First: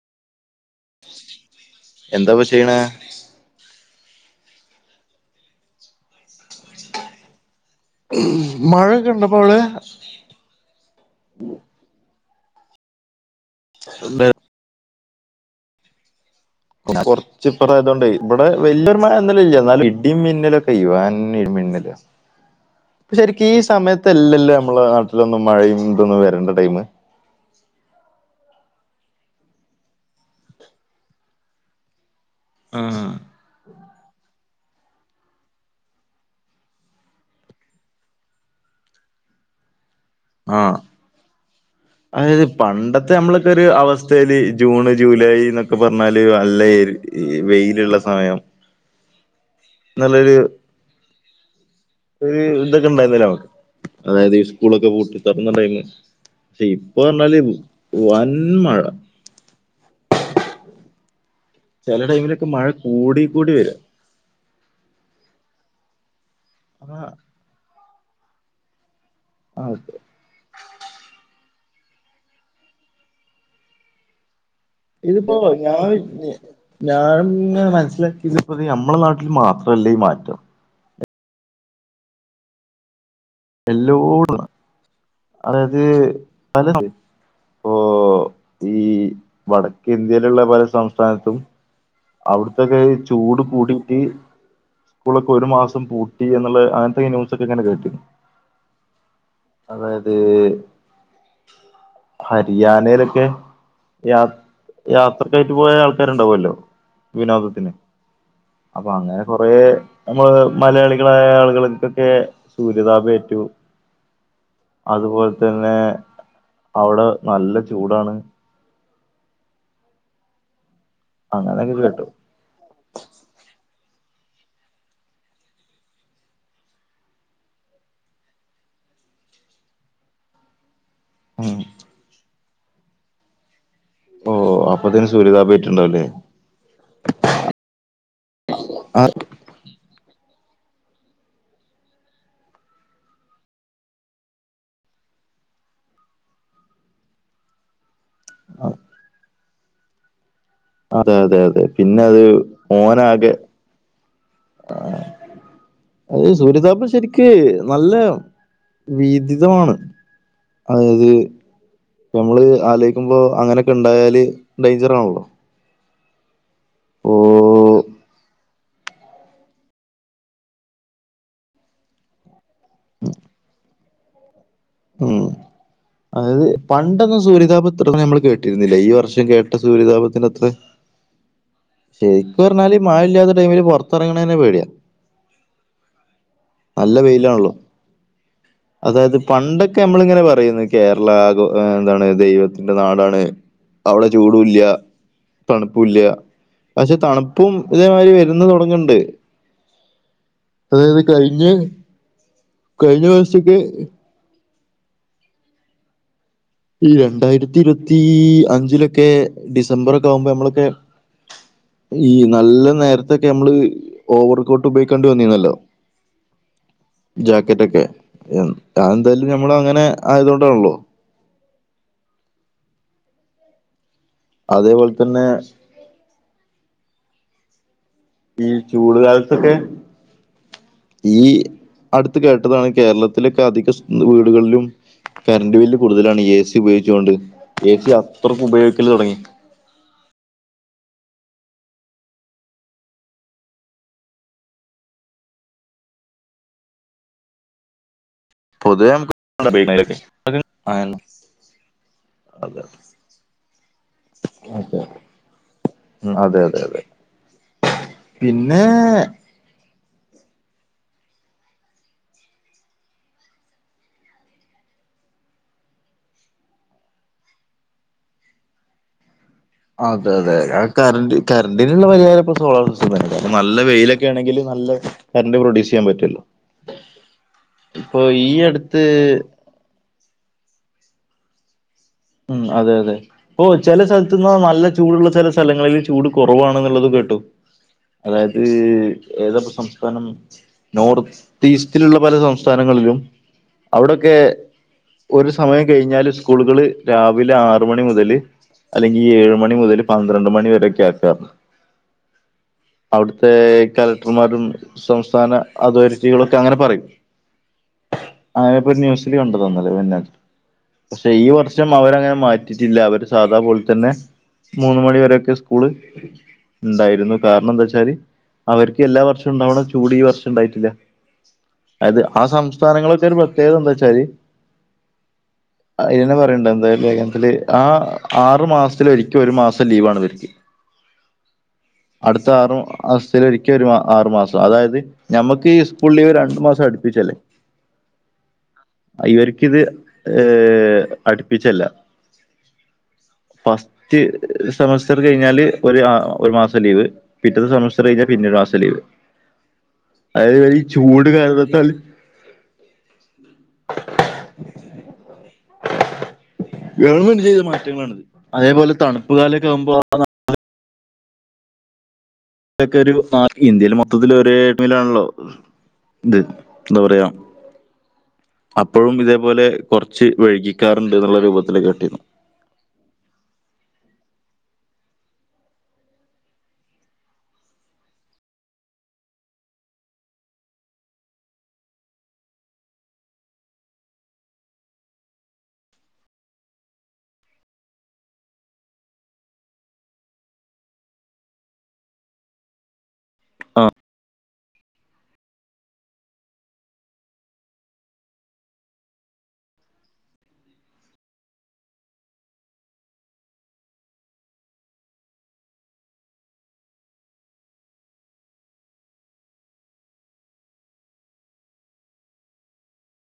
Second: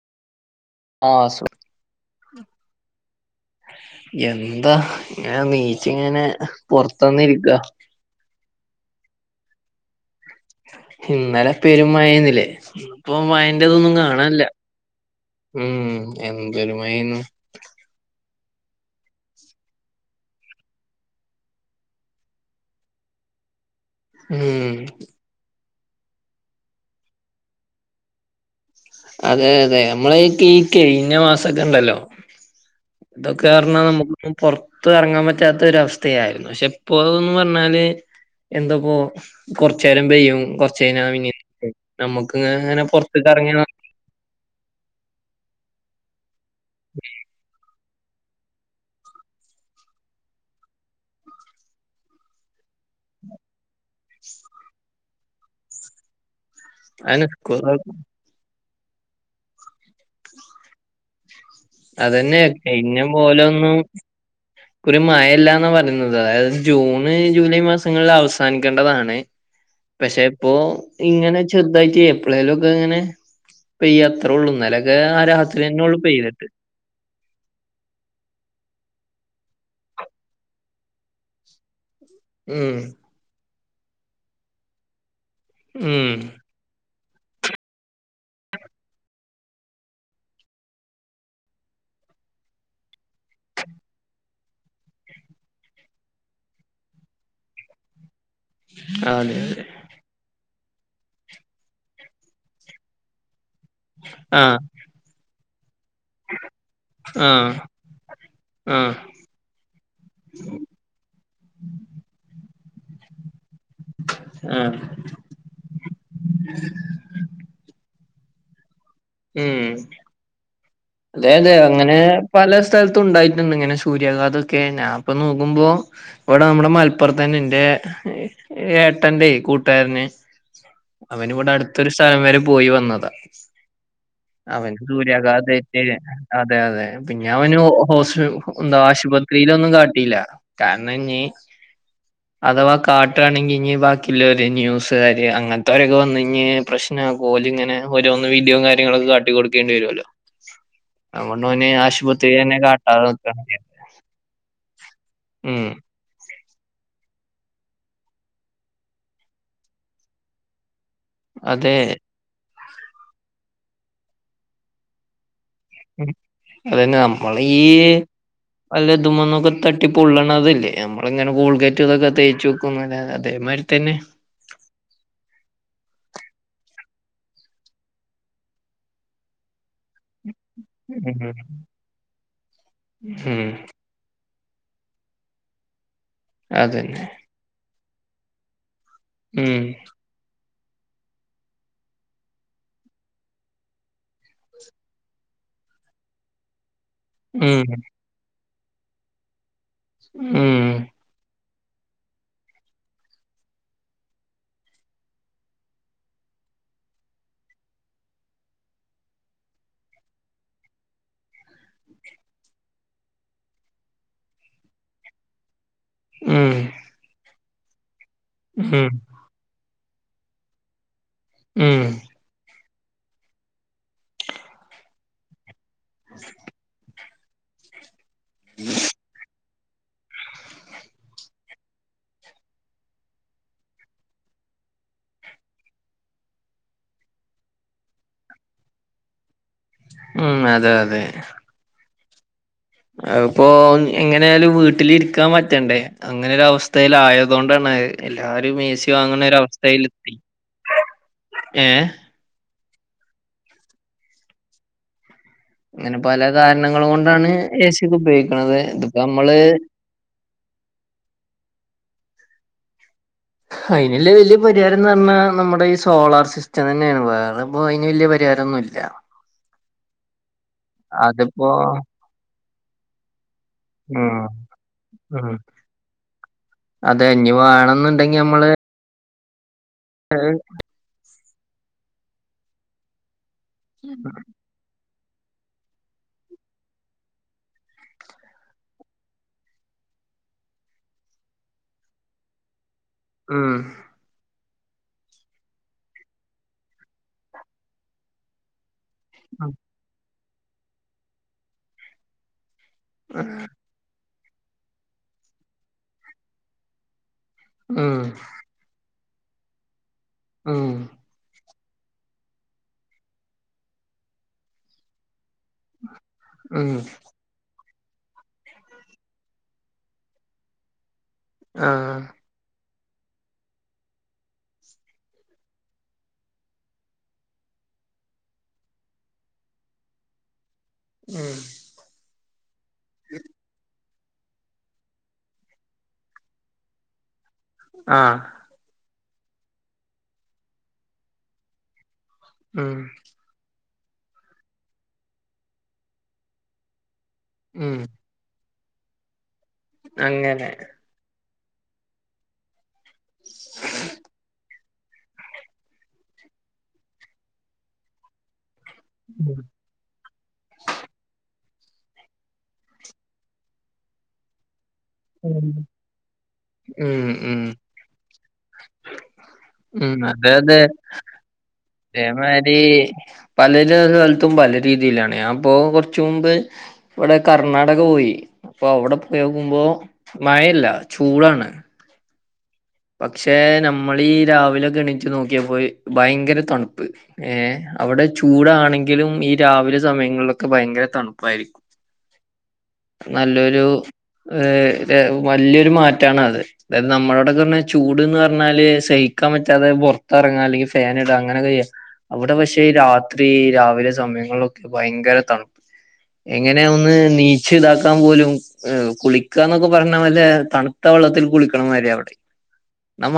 ആഹ് സു എന്താപ്പ ചെയ്യണേ എന്താ ങ്ങനെ നീച്ചിങ്ങനെ പുറത്തന്നിരിക്ക ക് മഴയൊക്കെണ്ടപ്പോ വടെ ഇന്നലെ പെരും മഴെന്നില്ലേ, ഇപ്പോ മയന്റതൊന്നും കാണാല്ല. ഉം എന്തൊരുമയേന്നു ച്ചിപ്പറായതുകൊണ്ട് വിടെ വല്ല്യരു മഴലുംല്ലന്നാലും ഇടിമിന്നലൊക്കെ ഇുവാൻ ഇടിമിന്നല് [inaudible] ശരിക്കും ഈ സമയത്ത്ല്ലല്ലോ, ഉം നമ്മളെ നാട്ടിലൊന്നും മഴയും, ഇതൊന്നും വരണ്ട ടൈമ്. അതെ, അതെ ഞമ്മളെ ഇപ്പീ ഈ കെയ്ഞ്ഞ‌മാസൊക്കെണ്ടല്ലോ ആഹ് തൊ കാരണം നമുക്പ്പോ പൊർത്ത് അർങ്ങാൻ പറ്റാത്ത ഒരവസ്ഥയായി, പക്ഷെ ഇപ്പോന്ന് പറഞ്ഞാല് എന്താപ്പോ കുറച്ചരം പെയ്യും മം ആഹ് കൊറച്ചയ്ഞാ പിന്നെ ഞമ്മക്ക് ഇങ്ങനെ പുറത്തക്കറങ്ങി നാ ച്ചല് ജൂണ് ജൂലൈന്നൊക്കെ പറഞ്ഞാല് അല്ല വെയിലുള്ള സമയം നല്ലൊരു ഒര് ഇതൊക്കെ ഇണ്ടായിരുന്നല്ലോ അതായത് ഈ സ്കൂളക്കെ പൂട്ട് തുറന്ന ടൈം ക്ഷെ ഇപ്പൊ പറഞ്ഞാല് വൻ മഴ ചെല ടൈമിലൊക്കെ അതന്നെയാണ് മഴ എന്നെ കൂടി കൂടി മോനും വരും ഒരു മഴല്ലാന്നാ പറയുന്നത് അതായത് ആ ജൂണ് ജൂലൈ മാസങ്ങളിൽ അവസാനിക്കേണ്ടതാണ് [unintelligible] പക്ഷെപ്പോ ഇങ്ങനെ ചെറുതായിട്ട് എപ്പഴേലും ഒക്കെ ഇങ്ങനെ പെയ്യാ അത്രേ ഉള്ളൂ എന്നല്ല ദെ ആ ഇതിപ്പോ ഞാൻ രാത്രിയെന്നൊള്ളൂ പെയ്യ്തിട്ട് ഞാൻ മനസ്സിലാക്കിയത്പ്പത് നമ്മളെ നാട്ടിൽ മാത്രല്ല ഈ മാറ്റം മ് എല്ലോടത അതായത് ഉം പല പ്പോ ഈ വടക്കേ ഇന്ത്യയിലുള്ള പല സംസ്ഥാനത്തും അവിടത്തൊക്കെ ചൂട് കൂടിട്ട് സ്കൂളൊക്കെ ഒര് മാസം പൂട്ടി എന്നുള്ള അങ്ങനത്തെ ന്യൂസൊക്കെങ്ങനെ കേട്ടീന്നു. അതെ അതെ അതായത് ഹരിയാനയിലൊക്കെ യാ ആഹ് യാത്രക്കായിട്ട് പോയ ആൾക്കാരുണ്ടാവല്ലോ ആഹ് വിനോദത്തിന്. അപ്പൊ ആഹ് അങ്ങനെ കൊറേ നമ്മളേ മലയാളികളായ ആളുകൾക്കൊക്കെ സൂര്യതാപേറ്റു. ആഹ് അതുപോൽ തെന്നെ അവിടെ നല്ല ചൂടാണ്. ഉം അതെ, അതെ അങ്ങനെയൊക്കെ അങ്ങനെ കേട്ടു പല സ്ഥലത്തും ഉണ്ടായിട്ടുണ്ട്. ഇങ്ങനെ സൂര്യാഘാതൊക്കെ ഞാൻ ഇപ്പൊ നോക്കുമ്പോ വിടെ നമ്മുടെ മലപ്പുറത്തന്നെ ഇന്റെ ഏട്ടന്റെ കൂട്ടുകാരന് അവന് ഇവിടെ ഉം അടുത്തൊരു സ്ഥലം വരെ പോയി വന്നതാ, ഓ അവൻക്ക് അപ്പത്തേന് സൂര്യാഘാതേ സൂര്യതാപേറ്റുണ്ടാവുല്ലേ അതെ, അതെ പ്പി ഞാവന് ഹോസ്, എന്താ ആശുപ സ്ക്രീനൊന്നും കാട്ടില്ല കാരണഞ് അഥവാ കാട്ടുണെങ്കി ഇഞ് ബാക്കിയുള്ളര് ന്യൂസ്കാര് അങ്ങനത്തെവരൊക്കെ വന്ന കഴഞ്ഞ് പ്രശ്ന കോല ഇങ്ങനെ ഓരോന്ന് വീഡിയോം കാര്യങ്ങളൊക്കെ കാട്ടി കൊട്ക്കേണ്ടി വെരൂല്ലോ. അതെ അതെ അതെ അങ്ങനൊനെ പിന്നെ അത് ആശുപത്രി നെ കാട്ടാലോ ഓനാകെ മ് അത് സൂര്യതാപം ശെരിക് നല്ല വീതിതമാണ്. അതായത് അതെ പ്പൊമ്മള് ആലോയ്ക്കുമ്പോ അങ്ങനെയൊക്കെ ഉണ്ടായാല്, ഡേയ്ഞ്ചറാണല്ലോ. അതന്നെ നമ്മളീ ഓ അല്ല ഇതുമന്നൊക്കെ തട്ടി പൊള്ളണതല്ലേ നമ്മളങ്ങനെ ഗോൾഗേറ്റ് ഇതൊക്കെ തേച്ചു ഇതേമാതിരി തന്നെ [inaudible] ഉം. അതായത് പണ്ടൊന്നും സൂര്യതാപം ത്രൊന്നും നമ്മൾ കേട്ടിരുന്നില്ല ഈ വർഷം കേട്ട സൂര്യതാപം തിന്റെ കത്ത്. ഉം ശരിക്കറഞ്ഞാല് മഴ ഇല്ലാത്ത ഉം ടൈമിൽ പൊറ പുറത്തറങ്ങ്ണെന്നെ പേടിയാ. നല്ല അതന്നെ വെയിലാണല്ലോ. അതായത് ഉം പണ്ടൊക്കെ നമ്മള ഇങ്ങനെ പറയുന്നേക്കാ കേരള ആകു, എന്താണ് ദൈവത്തിന്റെ നാടാണ്. അവിടെ ചൂടൂല്ല. തണുപ്പുല്ല പക്ഷെ തണുപ്പും ഉം. തേ മാതിരി വരന്ന് തുടങ്ങണ്ട് ഉം അതായത് കഴിഞ്ഞെ, കഴിഞ്ഞ വർഷോക്കെ ഈ രണ്ടായിരത്തി ഇരുപത്തി അഞ്ചിലൊക്കെ ഡിസംബറോക്കെ ആകുമ്പോ നമ്മളൊക്കെ ഈ നല്ല നേരത്തൊക്കെ മ്മള് ഓവർക്കോട്ട് ഉപയോഗിക്കണ്ടി വന്നല്ലോ മ് ജാക്കറ്റക്കെ. താൻ ഉം ന്തായാലും ഞമ്മൾ അങ്ങനെ ആയതൊണ്ടാണല്ലോ. മ് അതേപോൽതന്നെ, [inaudible] ഈ ചൂട്കാൽത്തൊക്കെ ഈ അടുത്ത് കേട്ടതാണ്, കേരളത്തിലൊക്കെ അധിക, സ് വീടുകളിലും കറണ്ട് ബില്ല് കൂടുതലാണ് എ സി ഉപയോഗിച്ചോണ്ട് എ സി അത്രക്കും ഉപയോഗിക്കല് തൊടങ്ങി. മ് അതെതെ അപ്പോം ഇങ്ങനെ ഒരു വീട്ടിലിരിക്കാൻ പറ്റണ്ടേ അങ്ങനൊരു അവസ്ഥയിലായതോ ണ്ടാണത് എല്ലാരും പൊതുവെ നമുക്ക് ഉപയോഗിക്കുന്നതിലൊക്കെ. മേസിവാങ്ങണഒരവസ്ഥയിലെത്തി ഏഹ് അതെ അതെ അങ്ങനെ പല അതെ അതെ കാരണങ്ങളും കൊണ്ടാണ് ഏശ്യൊക്ക ഉപയോഗിക്കണന്നത് പിന്നെ ഇതിപ്പോ നമ്മള് അതിന്ള്ള വലിയ പരിഹാരം എന്ന് പറഞ്ഞാൽ, നമ്മുടെ ഈ സോളാർ സിസ്റ്റം തന്നെയാണ്. വേറപ്പോ അതിന് വലിയ പരിഹാരൊന്നുല്ല. അതെ അതെ കറന്റെ അതിപ്പോ കറന്റിനുള്ള പരിഹാരപ്പോ സോളാർ സിസ്റ്റം തന്നല്ല നല്ല ഉം വെയിലൊക്കെണെങ്കിൽ നല്ല ഉം കറണ്ട്റ് പ്രൊഡ്യൂസ് ചെയ്യാൻ പറ്റല്ലോ അതെ ഇനി വാണം ന്ന്ണ്ടെങ്കിൽ നമ്മൾ ത് ആഹ് ഉമ് അതെ തെ ഓഹ് ചില സ്ഥലത്ത്ന്ന് നല്ല ചൂടുള്ള ചില സ്ഥലങ്ങളിൽ ചൂട് കുറവാണെന്നുള്ളത് കേട്ടു. അതായത് ഏതപ്പോ സംസ്ഥാനം നോർത്ത് ഈസ്റ്റിലുള്ള പല സംസ്ഥാനങ്ങളിലും മ് അവുടൊക്കെ ഒര് സമയം കഴിഞ്ഞാല് സ്കൂളുകള് രാവിലെ ആറ് മണി മുതല് അല്ലെങ്കിൽ ഏഴഴ് ഉം മണി മുതൽ പന്ത്രണ്ട് മണി വരൊക്കെ ആക്കാ. അവിടുത്തെ കലക്ടർമാരും സംസ്ഥാന അതോറിറ്റികളൊക്കെ അങ്ങനെ പറയും മ് ആഹ് അത് ഇപ്പൊ ന്യൂസില് കണ്ടത ഇന്നലേ [unintelligible] ആഹ് പക്ഷെ ഈ വർഷം അവരങ്ങനെ മാറ്റിയിട്ടില്ല, അവര് സാധാപോലെ തന്നെ മൂന്ന് മണിവരെയൊക്കെ സ് സ്കൂള് ഉം ഇണ്ടായിരുന്നു കാരണം എന്താ ച്ചാല് അവർക്ക് എല്ലാ വർഷം ഉണ്ടാവണ ചൂട് ഈ വർഷം ഉണ്ടായിട്ടില്ല. അത് ആഹ് ആ സം സ്ഥാനങ്ങളെയൊക്കെ ഒരു പ്രത്യേകതെന്താച്ചാല്, അതിനന്നെ പറയ [unintelligible] ത്തില് ആ ആറ് മാസത്തില് ഒരിക്ക ഒരു മാസം ലീവാണിവർക്ക്. ഉം അട്ത്ത ആറു മാസത്തിലൊരിക്കെ ഒരു മാ ആറു മാസം, അതായത് ഞമ്മക്ക് ഈ സ്കൂൾ ലീവ് രണ്ടു മാസം അടുപ്പിച്ചല്ലേ? ആഹ് ഇവർക്കിത് ഈഹ് അട്പ്പിച്ചല്ല. ഉം ഫസ്റ്റ് സെമസ്റ്റർ കഴിഞ്ഞാല് ഒരു ഒരു മാസം ലീവ്. പിറ്റത്തെ ഉം സെമസ്റ്റർ കഴിഞ്ഞാ പിന്നെ ഒരു മാസം ലീവ്. അങ്ങനെ അതായത് ഈ ചൂട് കാലത്താല് [inaudible] ഗവൺമെന്റ് ചെയ്ത മാറ്റങ്ങളാണത്. അതേപോലെ തണുപ്പ് കാലൊക്കെ ആവുമ്പോ ഇതൊക്കെ ഒരു, ഇന്ത്യയില് മൊത്തത്തില് ഒരേ ടൈമിലാണല്ലോ? ഉം ഇത്. എന്താ പറയാ. ഉം അപ്പഴും ഇതേപോലെ ഉം കുറച്ച് വൈകിക്കാറുണ്ട് എന്നുള്ള രൂപത്തില് കേട്ടിരുന്നു. ഇതേമാരീ, പലരെ സ്ഥലത്തും പല രീതിയിലാണ്. ഞാൻപ്പൊ കൊറച്ച് മുമ്പ് ഇവിടെ കർണാടക പോയി. അപ്പൊ അവിടെ പോയോക്കുമ്പോ മഴയല്ല, ചൂടാണ്. പക്ഷെ നമ്മളീ ഈ രാവിലൊക്കെ എണീച്ച് നോക്കിയപ്പോ ഭയങ്കര തണ്പ്പ്. ഏഹ് അവിടെ ചൂടാണെങ്കിലും ഈ രാവിലെ സമയങ്ങളിലൊക്കെ ഭയങ്കര തണുപ്പായിരിക്കും. ആ നല്ലൊരു, ഈഹ് വല്ല്യൊരു മാറ്റാണത്. നമ്മളോടൊക്കെ പറഞ്ഞാൽ ചൂട്ന്ന് പറഞ്ഞാല് സഹിക്കാൻ പറ്റാതെ പുറത്തിറങ്ങാം അല്ലെങ്കിൽ ഫാൻ ഇടുക അങ്ങനെയൊക്കെ ചെയ്യാം. അവിടെ പക്ഷെ ഈ രാത്രി രാവിലെ സമയങ്ങളിലൊക്കെ ഭയങ്കര തണുപ്പ് എങ്ങനെയ ഒന്ന് നീ ച്ച് ഇതാക്കാൻ പോലും, ഈഹ് കുളിക്കാന്നൊക്കെ പറഞ്ഞ വല്ല തണുത്ത വെള്ളത്തിൽ കുളിക്കണമാതിരിയാ അവിടെ. നമ്മ